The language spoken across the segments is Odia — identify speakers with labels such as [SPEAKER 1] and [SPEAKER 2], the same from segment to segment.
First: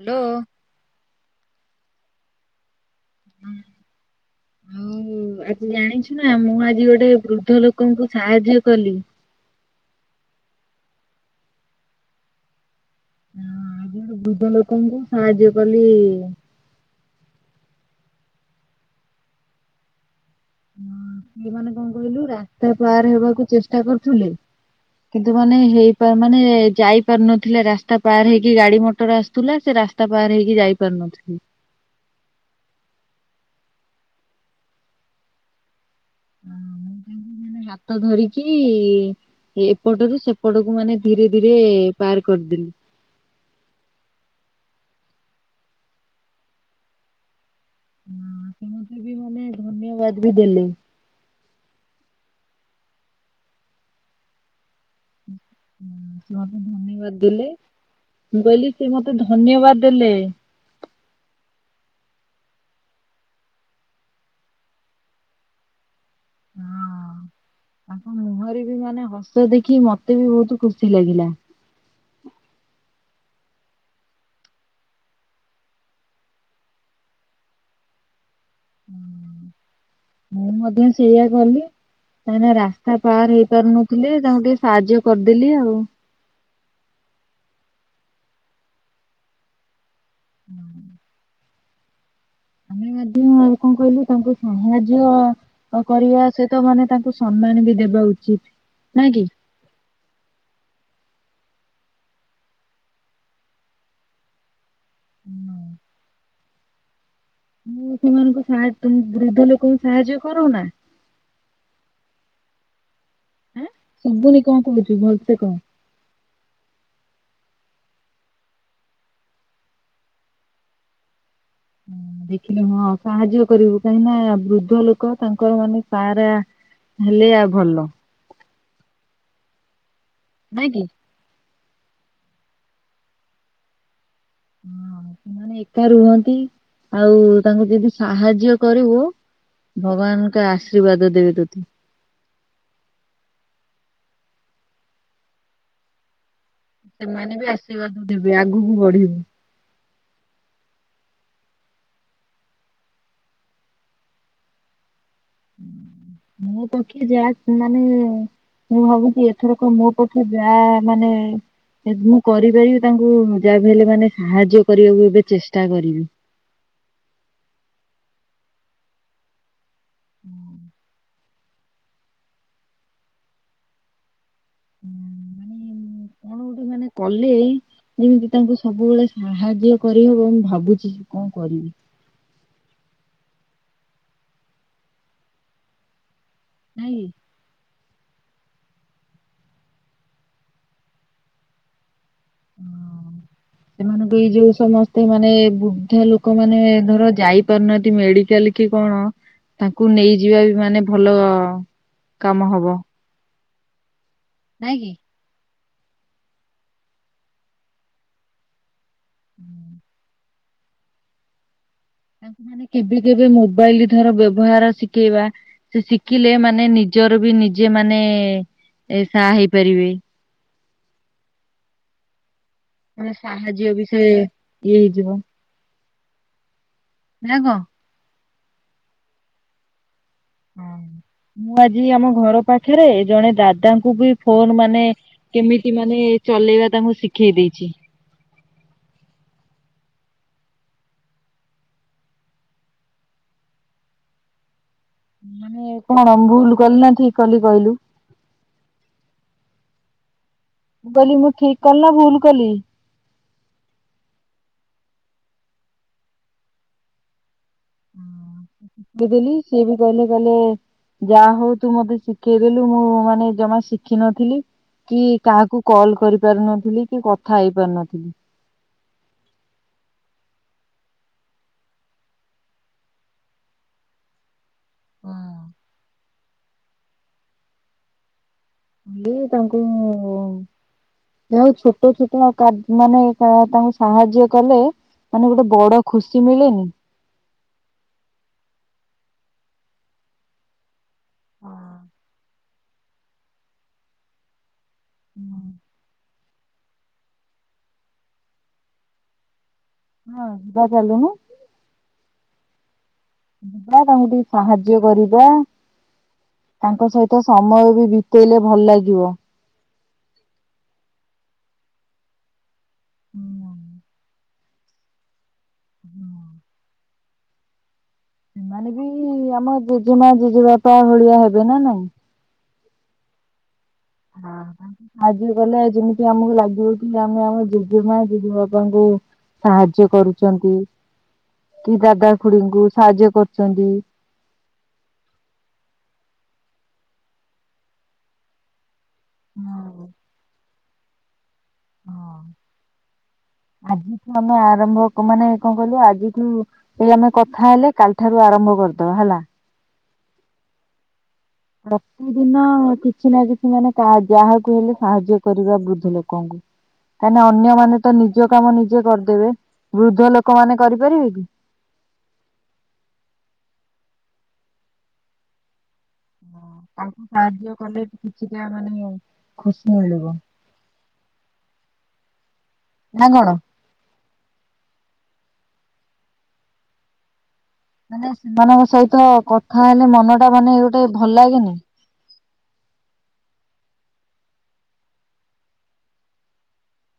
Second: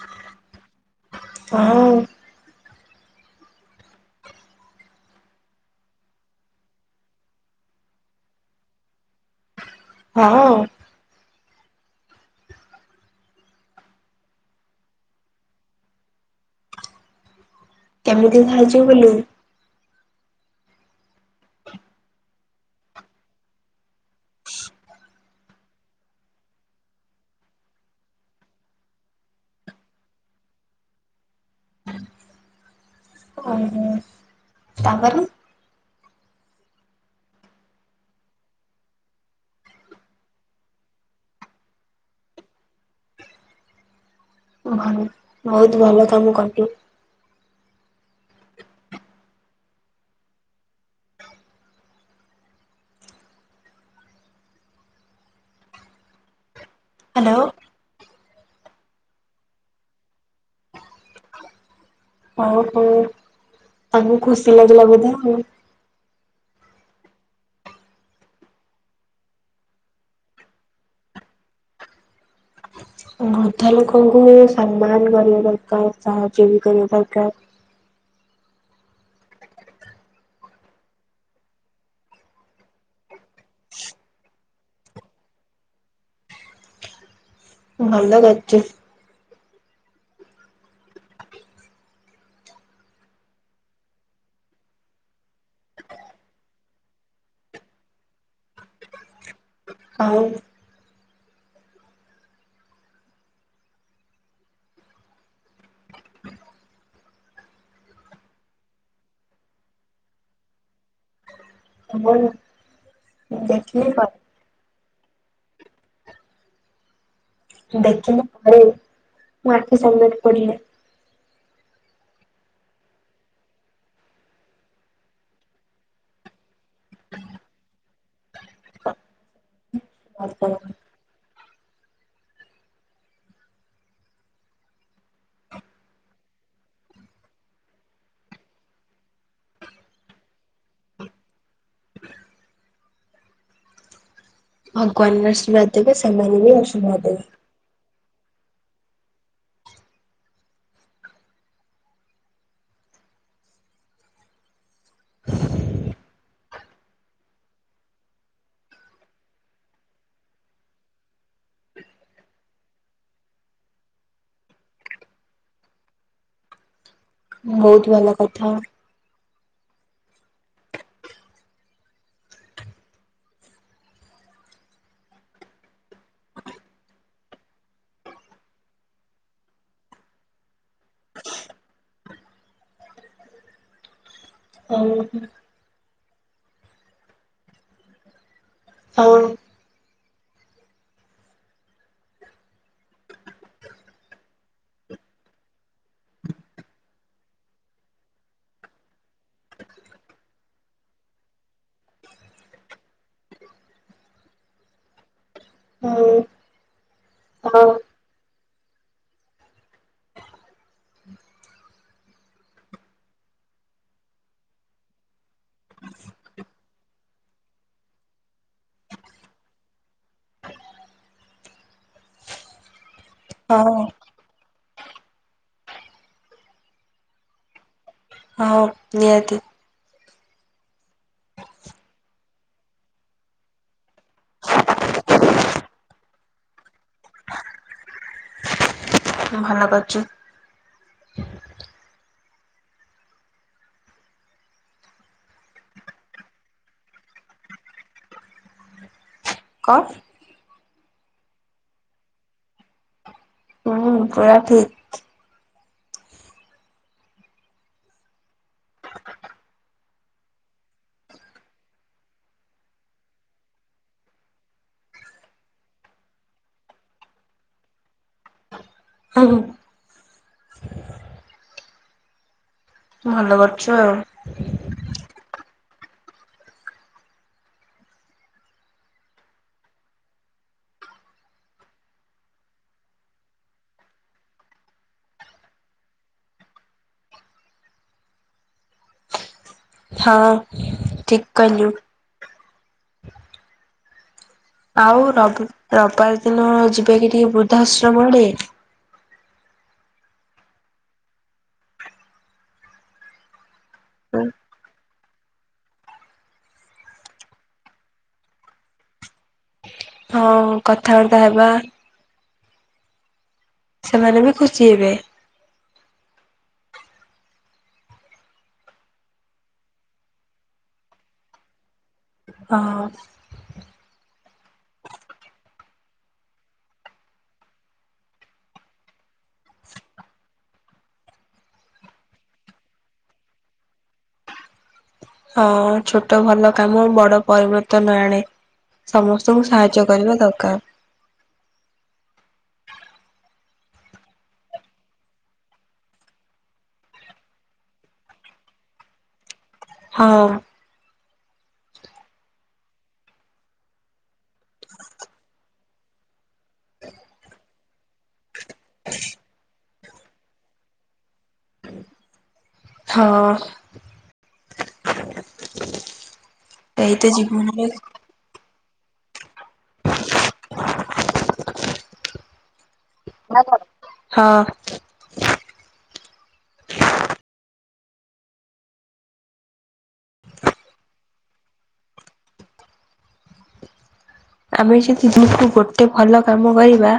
[SPEAKER 1] ହ୍ୟାଲୋ।
[SPEAKER 2] ହଁ।
[SPEAKER 1] ହଉ ଆଜି ଜାଣିଛୁ ନା ମୁଁ ଆଜି ଗୋଟେ ବୃଦ୍ଧ ଲୋକଙ୍କୁ ସାହାଯ୍ୟ କଲି।
[SPEAKER 2] ହଁ।
[SPEAKER 1] ବୃଦ୍ଧ ଲୋକଙ୍କୁ ସାହାଯ୍ୟ କଲି।
[SPEAKER 2] କେମିତି ସାହାଯ୍ୟ କଲୁ?
[SPEAKER 1] ସେମାନେ କଣ କହିଲୁ ରାସ୍ତା ପାର ହେବାକୁ ଚେଷ୍ଟା କରୁଥିଲେ। କିନ୍ତୁ ମାନେ ହେଇ ମାନେ ଯାଇ ପାରୁନଥିଲେ ରାସ୍ତା ପାର ହେଇକି ଗାଡି ମଟର ଆସୁଥିଲା ସେ- ରାସ୍ତା ପାର ହେଇକି ଯାଇପାରୁନଥିଲେ।
[SPEAKER 2] ହଁ। ତାପରେ।
[SPEAKER 1] ହୁଁ ମୁଁ ମ୍ ହାତ ଧରିକି ଏପଟରୁ ସେପଟକୁ ମାନେ ଧୀରେ ଧୀରେ ପାର କରିଦେଲିି।
[SPEAKER 2] ଭଲ ବହୁତ ଭଲ କାମ କଲୁ।
[SPEAKER 1] ହଁ ସେ ମତେ ବି ମାନେ ଧନ୍ୟବାଦ ବି ଦେଲେ। ମତେ ଧନ୍ୟବାଦ
[SPEAKER 2] ହ୍ୟାଲୋ
[SPEAKER 1] ଦେଲେ ମୁଁ କହିଲି ସେ ମତେ ଧନ୍ୟବାଦ ଦେଲେ।
[SPEAKER 2] ଓହୋ ତାକୁ ଖୁସି ଲାଗିଲା ବୋଧେ ଆଉ।
[SPEAKER 1] ହଁ। ତାଙ୍କ ମୁହଁରେ ବି ମାନେ ହସ ଦେଖି ମତେ ବି ବହୁତ ଖୁସି ଲାଗିଲା।
[SPEAKER 2] ବୃଦ୍ଧା ଲୋକଙ୍କୁ ସମ୍ମାନ କରିବା ଦରକାର ସହଯୋଗ କରିବା ଦରକାର।
[SPEAKER 1] ମୁଁ ମଧ୍ୟ ସେଇଆ କଲି। ସେମାନେ ରାସ୍ତା ପାହାର ହେଇ ପାରୁନଥିଲେ ତାଙ୍କୁ ଟିକେ ସାହାଯ୍ୟ କରିଦେଲି ଆଉ।
[SPEAKER 2] ଭଲ କରଚୁ।
[SPEAKER 1] ହୁଁ। ଆମେ ଧ୍ୟ ଆଉ କଣ କହିଲୁ ତାଙ୍କୁ ସାହାଯ୍ୟ କରିବା ସହିତ ମାନେ ତାଙ୍କୁ ସମ୍ମାନ ବି ଦେବେ ବା ଉଚିତ ନାଇଁ କି?
[SPEAKER 2] ଆଉ
[SPEAKER 1] ହୁଁ। ମୁଁ ସେମାନଙ୍କୁ ସାହା ତମେ ବୃଦ୍ଧ ଲୋକଙ୍କୁ ସାହାଯ୍ୟ କରୁନା?
[SPEAKER 2] ଆମର
[SPEAKER 1] ହଁ
[SPEAKER 2] ଦେଖିଲି ପରେ
[SPEAKER 1] ଶୁଭୁନି କଣ କହୁଛୁ ଭଲସେ କହ।
[SPEAKER 2] ଦେଖିିଲା ପରେ ମୋ ଆଖି ସାମ୍ନାରେ ପଡ଼ିଲା।
[SPEAKER 1] ଦେଖିଲେ ହଁ ସାହାଯ୍ୟ କରିବୁ କାହିଁକି ନା ବୃଦ୍ଧ ଲୋକ ତାଙ୍କର ମାନେ ସାହାରା- ହେଲେ ଆ ଭଲ।
[SPEAKER 2] ଆ [unintelligible]
[SPEAKER 1] ନାଇଁ କି? ହଁ ସେମାନେ ଏକା ରୁହନ୍ତି। ଆଉ ତାଙ୍କୁ ଯଦି ସାହାଯ୍ୟ କରିବୁ ଭଗବାନଙ୍କ ଆଶୀର୍ବାଦ ଦେବେ ତୋତେ।
[SPEAKER 2] ଭଗବାନ ବି ଆଶୀର୍ବାଦ ଦେବେ ସେମାନେ ବି ଆଶି-
[SPEAKER 1] ସେମାନେ ବି ଆଶୀର୍ବାଦ ଦେବେ ଆଗକୁ ବଢିବୁ। ମୁଁ ତ କି ଯାଏ ସେମାନେ - ମୁଁ ଭାବୁଛି ଏଥରକ ମୋ ପଛୁ ଯା ମାନେ- ମୁଁ କରିପାରିବି ତାଙ୍କୁ ଯାହାକୁ ହେଲେ ମାନେ ସାହାଯ୍ୟ କରିବାକୁ ଏବେ ଚେଷ୍ଟା କରିବି। [inaudible]
[SPEAKER 2] ବହୁତ ଭଲ କଥା।
[SPEAKER 1] [inaudible] ମାନେ କଣ ଗୋଟେ ମାନେ କଲି। ଯେମିତି ତାଙ୍କୁ ସବୁବେଳେ ସାହାଯ୍ୟ କରିହବ ମୁଁ ଭାବୁଛି କଣ କରିବି। [inaudible]
[SPEAKER 2] ଓ
[SPEAKER 1] ନାଇଁ
[SPEAKER 2] ହଁ।
[SPEAKER 1] ହଁ। ସେମାନଙ୍କୁ ଏଇ ଯୋଉ ସମସ୍ତେ ମାନେ ବୃଦ୍ଧା ଲୋକ ମାନେ ଧର ଯାଇପାରୁନାହାନ୍ତି ମେଡି କାଲ କି କଣ ତାଙ୍କୁ ନେଇଯିବା ବି ମାନେ ଭଲ କାମ ହବ ନାଇଁ କି?
[SPEAKER 2] ଆଉ ଆଉ।
[SPEAKER 1] ହୁଁ ତାଙ୍କୁ ମାନେ କେବେ କେବେ ମୋବାଇଲ ଧର ବ୍ୟବହାର ଶିଖେଇବା ସେ ଶିଖିଲେ ମାନେ ନିଯେ ନିଜର ବି ନିଜେ ମାନେ ଏ ସା ହେଇପାରିବେ ମାନେ ସାହାଯ୍ୟ
[SPEAKER 2] ହଁ
[SPEAKER 1] ବି ସେ ଇଏ ହେଇଯିବ ନା କଣ?
[SPEAKER 2] ହଁ ନିହାତି।
[SPEAKER 1] ହଁ। ମୁଁ ଆଜି ଆମ ଘର ପାଖରେ ଜଣେ ଦାଦାଙ୍କୁ ବି ଫୋନ ମାନେ କେମିତି ମାନେ ମାନେ ଚଲେଇବା ଟା ମୁଁ ଶିଖେଇ ଦେଇେଇଚି।
[SPEAKER 2] ହଁ ଭଲ କରିଚୁ।
[SPEAKER 1] ମାନେ କଣ ଭୁଲ କଲି ନା ଠିକ କଲି କହିଲୁ?
[SPEAKER 2] କଣ?
[SPEAKER 1] କହିଲି ମୁଁ ଠିକ କଲି ନା ଭୁଲ କଲି?
[SPEAKER 2] ହୁଁ ପୁରା ଠିକ
[SPEAKER 1] ଦେଇ ଦେଲି ସିଏ ବି କହଲେ କଲେ ଯାହା ହଉ ତୁ ମତେ ଶିଖେଇଦେଲୁ ମୁଁ ମାନେ ଜମା ଶିଖିନଥିଲି। କି କାହାକୁ କଲ କରି ପାରୁନଥିଲି କି କଥା ହେଇ ପାରୁନଥିଲି।
[SPEAKER 2] ହ ହ। ଭଲ କରଚୁ ଆଉ
[SPEAKER 1] ହେଲେ ଇଏ ତାଙ୍କୁ ଯାହଉ ଛୋଟ ଛୋଟ କଦ୍ ମାନେ କ ତାଙ୍କୁ ସାହାଯ୍ୟ କଲେ ମାନେ ଗୋଟେ ବଡ ଖୁସି ମିଳେନି?
[SPEAKER 2] ହଁ ଠିକ୍ କହିଲୁ
[SPEAKER 1] ହଁ
[SPEAKER 2] ଆଉ ରବି ରବବାରେ ଦିନ ଯିବା କି ଟିକେ ବୃଦ୍ଧାଶ୍ରମ ଆଡେ?
[SPEAKER 1] ହଁ ଜିବା ଚାଲୁନୁ। ଯିବା ତାଙ୍କୁ ଟିକେ ସାହାଯ୍ୟ କରିବା ତାଙ୍କ ସହିତ ସମୟ ବି ବିତେଇଲେ ଭଲ ଲାଗିବ
[SPEAKER 2] ହଁ କଥାବାର୍ତ୍ତା ହେବା
[SPEAKER 1] [unintelligible]
[SPEAKER 2] ଯାହା ହେଲେ ବି ଖୁସି ହେବେ
[SPEAKER 1] ସେମାନେେ ବି ଆମ ଜେଜେମା ଜେଜେବାପା ଭଳିଆ ହେବେ ନା ନାଇଁ?
[SPEAKER 2] ହଁ।
[SPEAKER 1] ହ ଆଜି ଗଲେ ଯେମିତି ଆମକୁ ଲାଗିବକି ଆମେ ଆମ ଜେଜେମା ଜେଜେ ବାପାଙ୍କୁ ସାହାଯ୍ୟ କରୁଚନ୍ତି କି ଦାଦା ଖୁଡିଙ୍କୁ ସାହାଯ୍ୟ କରୁଚନ୍ତି
[SPEAKER 2] ହଁ ଛୋଟ ଭଲ କାମ ବଡ ପରିବର୍ତ୍ତନ ଆଣେ। ସମସ୍ତଙ୍କୁ ସାହାଯ୍ୟ କରିବା ଦରକାର୍।
[SPEAKER 1] ହଁ। ଆଜିଠୁ ଆମେ ଆରମ୍ଭ କ ମାନେ କଣ କହିଲୁ ଆଜିଠୁ ଏଇ ଆମେ କଥା ହେଲେ କାଲିଠାରୁ ଆରମ୍ଭ କରିଦବା ହେଲା।
[SPEAKER 2] ହଁ।
[SPEAKER 1] ପ୍ରତିଦିନ କିଛି ନା କିଛି ମାନେ କାହା ଯାହାକୁ ହେଲେ ସାହାଯ୍ୟ କରିବା ବୃଦ୍ ଲୋକଙ୍କୁ କାହିଁନା ଅନ୍ୟମାନେ ତ ନିଜ କାମ ନିଜେ କରିଦେବେ। ବୃଦ୍ଧ ଲୋକମାନେ କରିପାରିବେ କି?
[SPEAKER 2] ହଁ। [inaudible]
[SPEAKER 1] ହଁ
[SPEAKER 2] ଏଇତ
[SPEAKER 1] ତାଙ୍କୁ ସାହାଯ୍ୟ
[SPEAKER 2] ଜୀବନରେ
[SPEAKER 1] କଲେ କିଛିଟା ମାନେ ଖୁସ୍ ନ ଳିବ [inaudible]
[SPEAKER 2] ନା କଣ ହଁ।
[SPEAKER 1] ମାନେ ସେମାନଙ୍କ ସହିତ କଥା ହେଲେ ମନ ଟା ମାନେ ଗୋଟେ ଭଲ ଲାଗେନି?
[SPEAKER 2] ଆମେ ଯଦି ଦିନ୍ କୁ ଗୋଟେ ଭଲ କାମ କରିବା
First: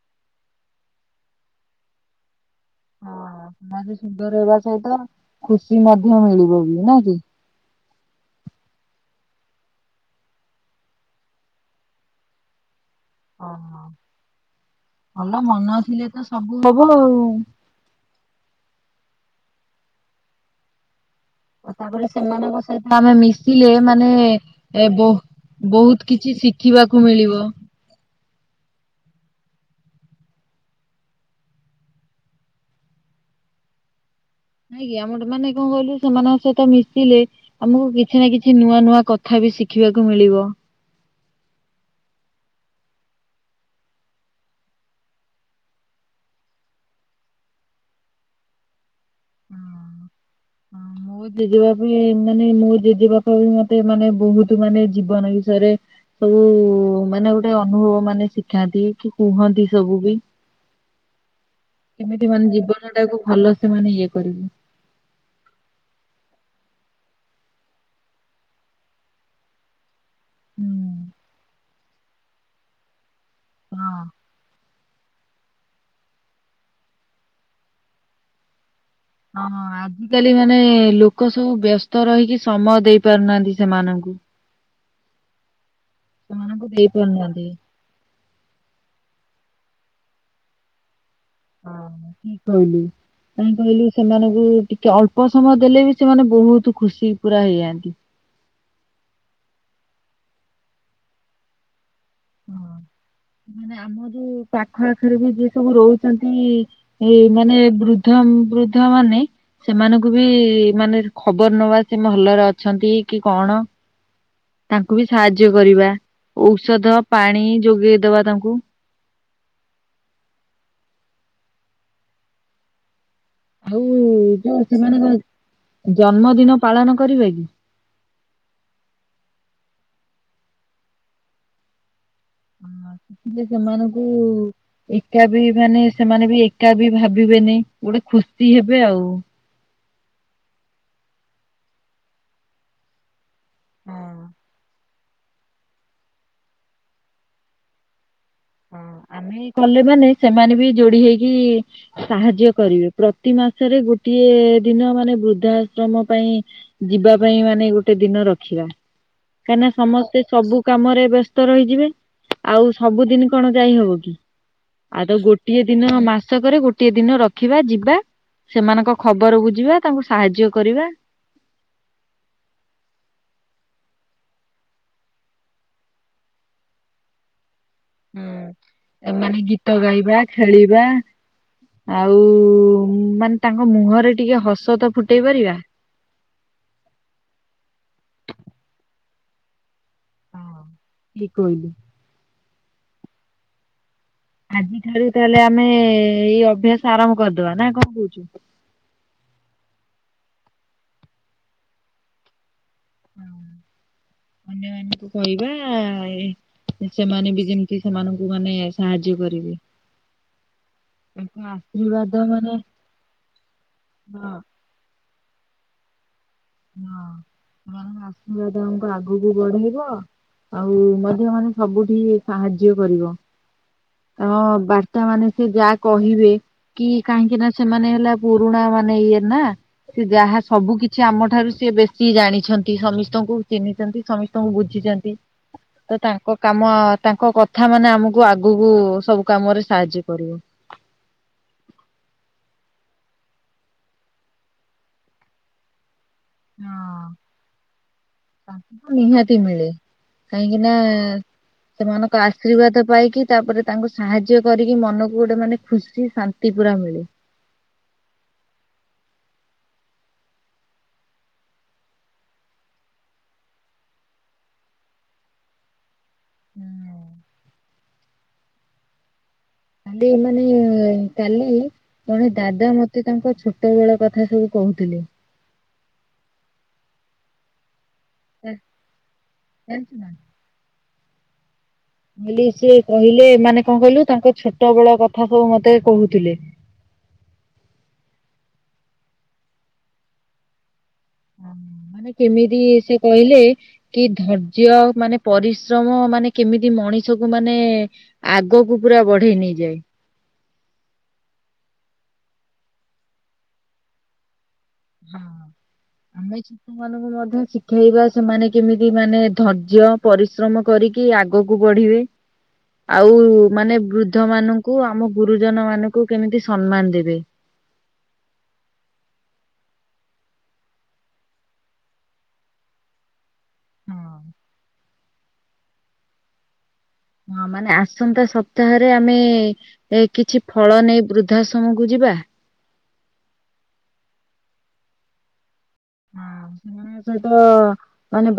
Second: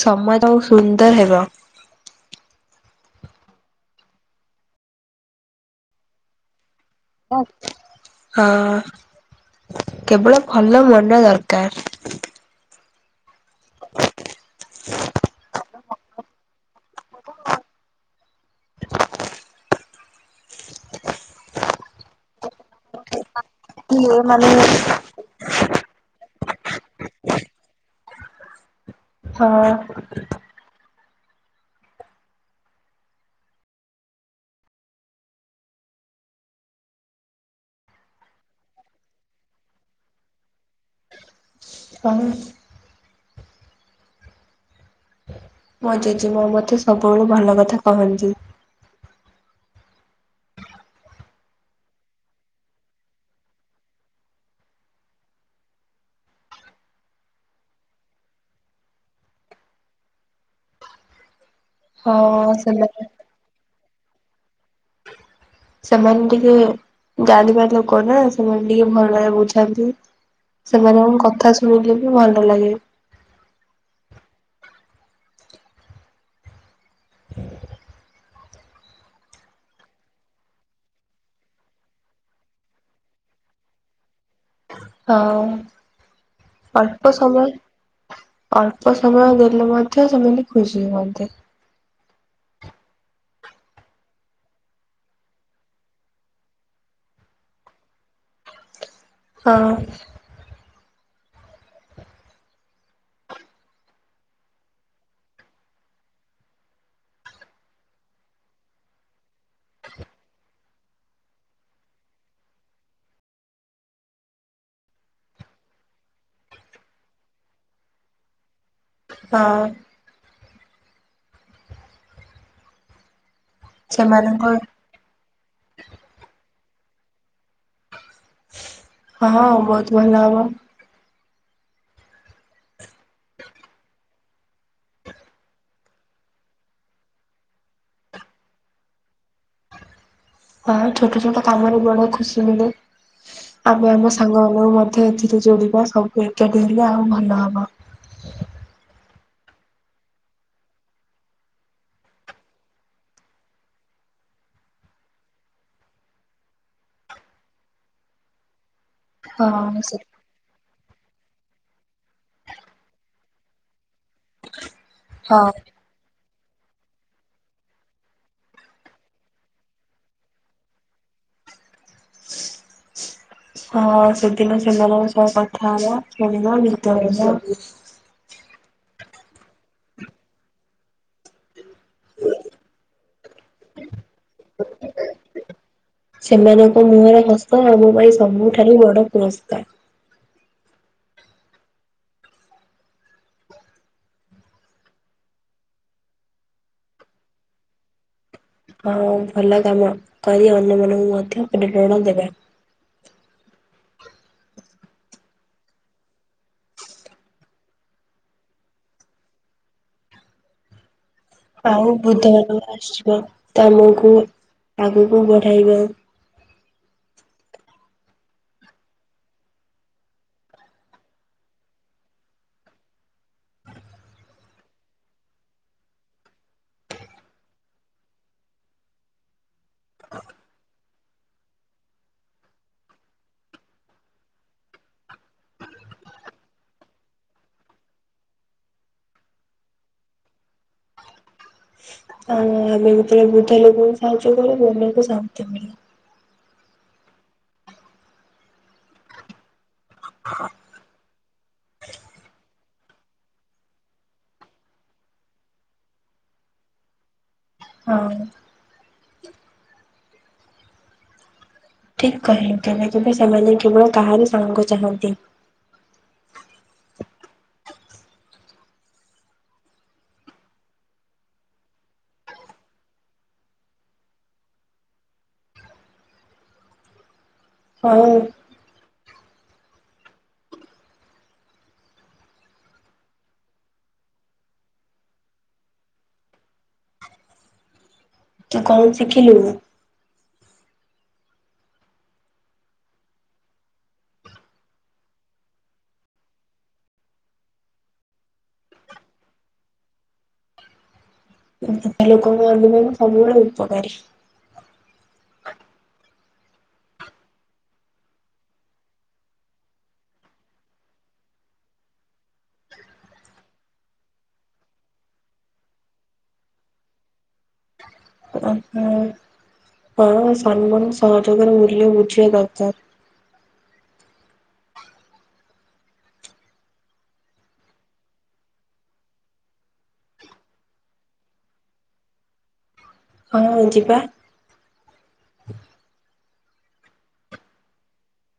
[SPEAKER 2] ସମୟଟା ଆଉ ସୁନ୍ଦର ହେବ।
[SPEAKER 1] ହଁ ସମାଜ ସୁନ୍ଦର ହେବା ସହିତ ଖୁସି ମଧ୍ୟ ମିଳିବ ବି। ନା କି?
[SPEAKER 2] ଓ [inaudible] ହଁ କେବଳ ଭଲ ମନ ଦରକାର।
[SPEAKER 1] ଅହ ଭଲ ମନ ଥିଲେ ତ ସବୁ ହବ ଆଉ। ଆଉ ତାପରେ ସେମାନଙ୍କ ସହିତ ଆମେ ମିଶିଲେ ମାନେ ଏ ବହୁ ବହୁତ କି ଛି ଶିଖିବାକୁ ମିଳିବ।
[SPEAKER 2] ହଁ।
[SPEAKER 1] ନାଇଁ କି? ଆମର ମାନେ କଣ କହିଲୁ ସେମାନଙ୍କ ସହିତ ମିଶିଲେ ଆମକୁ କିଛି ନା କିଛି ନୂଆ ନୂଆ କଥା ବି ଶିଖିବାକୁ ମିଳିବ।
[SPEAKER 2] କଣ? ମୋ ଜେଜମା ମତେ ସବୁବେଳେୁ ଭଲ କଥା କହନ୍ତି।
[SPEAKER 1] ମୋ ଜେଜେବାପ ବି ମାନେ ମୋ ଜେଜେବାପ ବି ମତେ ମାନେ ବହୁତ ମାନେ ଜୀବନ ବିଷୟରେ ସବୁ ଉ ମାନେ ଗୋଟେ ଅନୁଭବ ମାନେ ଶିଖାନ୍ତି କି କୁହନ୍ତି ସବୁ ବି। କେମିତି ମାନେ
[SPEAKER 2] ହଁ
[SPEAKER 1] ଜୀବନ
[SPEAKER 2] ସେମାନେ
[SPEAKER 1] ଟାକୁ ଭଲ ସେ ମାନେ ଇଏ କରିବ।
[SPEAKER 2] ସେମାନେ ଟିକେ ଜାଣିବା ଲୋକ ନା ସେମାନେ ଟିକେ ଭଲରେ ବୁଝାନ୍ତି।
[SPEAKER 1] ହୁଁ
[SPEAKER 2] ସେମାନଙ୍କ କଥା ଶୁଣିଲେ ବି ଭଲ ଲାଗେ।
[SPEAKER 1] ହଁ।
[SPEAKER 2] [unintelligible]
[SPEAKER 1] ହଁ ଆଜିକାଲି ମାନେ ଲୋକ ସବୁ ବ୍ୟସ୍ତ ରହିକି ସମୟ ଦେଇ ପାରୁନାହାନ୍ତି ସେମାନଙ୍କୁ। [unintelligible]
[SPEAKER 2] ହଁ
[SPEAKER 1] ସେମାନଙ୍କୁ ଦେଇ
[SPEAKER 2] ଅଳ୍ପ
[SPEAKER 1] ପାରୁନାହାନ୍ତି
[SPEAKER 2] ସମୟେ ଅଳ୍ପ ସମୟ ହେଲେ ମଧ୍ୟ ସେମାନେ ଖୁସି ହୁଅନ୍ତେ।
[SPEAKER 1] ହଁ ଠିକ୍ କହିଲେ। କାହିଁକି କହିଲେ ସେମାନଙ୍କୁ ଟିକେ ଅଳ୍ପ ସମୟ ଦେଲେ ବି ସେମାନେ ବହୁତ୍ ଖୁସି ପୁରା ହେଇଯାଆନ୍ତି। [inaudible]
[SPEAKER 2] ହଁ।
[SPEAKER 1] ହଁ। ମାନେ ଆମ ଯୋଉ ପାଖ ଆଖରେ ବି ଯିଏ ସବୁ ରହୁଛନ୍ତି। ଇ ଇ ମାନେ ବୃଦ୍ଧ ଉଁ ବୃଦ୍ଧ ମାନେ ସେମାନଙ୍କୁ ବି ମାନେ ଖବର ନବା ଯେ ସେ ଭଲରେ ଅଛନ୍ତି କି କଣ? ତାଙ୍କୁ ବି ସାହାଯ୍ୟ କରିବା। ଔଷଧ ପାଣି ଯୋଗେଇ ଦବ ତାଙ୍କୁ।
[SPEAKER 2] ହଁ।
[SPEAKER 1] ଆଉ
[SPEAKER 2] ସେମାନଙ୍କ
[SPEAKER 1] ଯୋଉ ସେମାନଙ୍କ ଜନ୍ମଦିନ ପାଳନ କରିବା କି?
[SPEAKER 2] ହଁ ବହୁତ୍ ଭଲ ହେବ।
[SPEAKER 1] ହଁ। ଯେ ସେମାନଙ୍କୁ ଏକା ବି ମାନେ ସେମାନେ ବି ଏକା ବି ଭାବିବେନି। ଗୋଟେ ଖୁସି ହେବେ ଆଉ।
[SPEAKER 2] ହଁ ଛୋଟ ଛୋଟ କାମରେ ବଡ଼ ଖୁସି ମିଳେ ଆମେ ଆମ ସାଙ୍ଗମାନଙ୍କୁ ମ ଧ୍ୟ ଏଥିରେ ଯୋଡିବା ସବୁ ଏକାଠି ହେଲେ ଆହୁରି ଭଲ ହବ।
[SPEAKER 1] ହଁ ଆମେ କଲେ ମାନେ ସେମାନେ ବି ଯୋଡି ହେଇକି ସାହାଯ୍ୟ କରିବେ ପ୍ରତି ମା ମାସରେ ଗୋଟିଏ ଦିନ ମାନେ ବୃଦ୍ଧାଶ୍ରମ ପାଇଁ ଯିବା ପାଇଁ ମାନେ ଗୋଟେ ଦିନ ରଖିବା। କାହିଁକି ନା
[SPEAKER 2] ହଁ ସେ
[SPEAKER 1] ସମସ୍ତେ ସବୁ କାମରେ ବ୍ୟସ୍ତ ରହିଯିବେ ଆଉ ସବୁଦିନ କଣ ଯାଇ ହବ କି ଆଉ ତ
[SPEAKER 2] ହଁ।
[SPEAKER 1] ଗୋଟିଏ ଦିନ ମାସକରେ ଗୋଟିଏ ଦିନ ରଖିବା ଯିବା ସେମାନଙ୍କ ଖବର ବୁଝିବା ତାଙ୍କୁ ସାହାଯ୍ୟ କରିବା।
[SPEAKER 2] ହଁ ସେଦିନ ସେମାନଙ୍କ ସହ କଥା ହବା ଖେଳିବା ଗୀତ ଗାଇବା।
[SPEAKER 1] ହୁଁ ଏମାନେ ଗୀତ ଗାଇବା ଖେଳିବା। ଆଉ ମାନେ ତାଙ୍କ ମୁହଁରେ ଟିକିଏ ହସ ତ ଫୁଟେଇ ପାରିବା।
[SPEAKER 2] ସେମାନଙ୍କ ମୁହଁରେ ହସ ଆମ ପାଇଁ ସବୁଠାରୁ ବଡ଼ ପୁରସ୍କାର।
[SPEAKER 1] [unintelligible] ଆଜିଠାରୁ ତାହେଲେ ଆମେ ଏଇ ଅଭ୍ୟାସ ଆରମ୍ଭ କରିଦବା ନା କଣ କହୁଛୁ।
[SPEAKER 2] ହଁ ଭଲ କାମ କରି ଅନ୍ୟମାନଙ୍କୁ ମଧ୍ୟ ପ୍ରେରଣା ଦେବା
[SPEAKER 1] [unintelligible] ସେମାନେ ବି ଯେମିତି ସେମାନଙ୍କୁ ମାନେ ସାହାଯ୍ୟ କରିବେ। ତାଙ୍କ ଆଶୀର୍ବାଦ ମାନେ
[SPEAKER 2] [unintelligible]
[SPEAKER 1] ହଁ
[SPEAKER 2] [unintelligible]
[SPEAKER 1] [unintelligible] ଆଉ ମଧ୍ୟ ମାନେ ସବୁଠି ସାହାଯ୍ୟ କରିବ। ତ ବାର୍ତ୍ତା ମାନେ ସେ ଯାହା କହିବେ। କି କାହିଁକି ନା ସେମାନେ ହେଲା ପୁରୁଣା ମାନେ ଇଏ ନା ସେ ଯାହା ସବୁ କିଛି ଆମ ଠାରୁ ସେ ବେଶୀ ଜାଣିଛନ୍ତି ସମିସ୍ତଙ୍କୁ ଚିହ୍ନିଚନ୍ତି, ସମିସ୍ତଙ୍କୁ ବୁଝିଛନ୍ତି। ତ ତାଙ୍କ କାମ ତାଙ୍କ କଥା ମାନେ ଆମକୁ ଆଗକୁ ସବୁ କାମରେ ସାହାଯ୍ୟ କରିବ। [inaudible]
[SPEAKER 2] [inaudible]
[SPEAKER 1] ହଁ ତା ନିହାତି ମିଳେ କାହିଁକି ନା ସେମାନଙ୍କ ଆଶୀର୍ବାଦ ପାଇକି ତାପରେ ତାଙ୍କୁ ସାହାଯ୍ୟ କରିକି ମନକୁ ଗୋଟେ ମାନେ ଖୁସି ଶାନ୍ତି ପୁରା ମିଳେ
[SPEAKER 2] ହଁ ଠିକ କହିଲ ନା ତବେ ସେମାନେ କେବଳ କାହାରି ସାଙ୍ଗକୁ ଚାହାନ୍ତି
[SPEAKER 1] କାଲି ମାନେ କାଲି ଜଣେ ଦାଦା ମତେ ତାଙ୍କ ଛୋଟ ବେଳ କଥା ସବୁ କହୁ କହୁଥିଲେ,
[SPEAKER 2] ହଉ,
[SPEAKER 1] [unintelligible] ବୋଲି ସେ କହିଲେ ମାନେ କଣ କହିଲୁ ତାଙ୍କ ଛୋଟ ବେଳ କଥା ସବୁ ମତେ କହୁଥିଲେ
[SPEAKER 2] ତୁ କଣ ଶିଖିଲୁ?
[SPEAKER 1] କେମିତି ସେ କହିଲେ କି ଧୈର୍ଯ୍ୟ ମାନେ ପରିଶ୍ରମ ମାନେ କେମିତି ମଣିଷକୁ ମାନେ ଆଗକୁ ପୁରା ବଢେଇ ନେଇଯାଏ।
[SPEAKER 2] ଲୋକଙ୍କ ଆମ ସବୁବେଳେ ଉପକାରୀ
[SPEAKER 1] ଆମ ଛୁଆ ମାନଙ୍କୁ ମଧ୍ୟ ଶିଖେଇବା ସେମାନେ କେମିତି ମାନେ ଧର୍ଯ୍ୟ ପରିଶ୍ରମ କରି କି ଆଗକୁ ବଢିବେ ଆଉ ମାନେ ବୃଦ୍ଧ ମାନଙ୍କୁ ଆମ ଗୁରୁଜନ ମାନଙ୍କୁ କେମିତି ସମ୍ମାନ ଦେବେ।
[SPEAKER 2] ଓ ହୋ। ହଁ ସମ୍ମାନ ସହଯୋଗରେ ମୂଲ୍ୟ ବୁଝିବା ଦରକାର।
[SPEAKER 1] ହଁ ହଁ ମାନେ ଆସନ୍ତା ସପ୍ତାହରେ ଆମେ କିଛି ଫଳ ନେଇ ବୃଦ୍ଧାଶ୍ରମକୁ ଯି ବା
[SPEAKER 2] ହଁ ଯିବା।
[SPEAKER 1] ହଁ ସେମାନଙ୍କ ସହିତ ମାନେ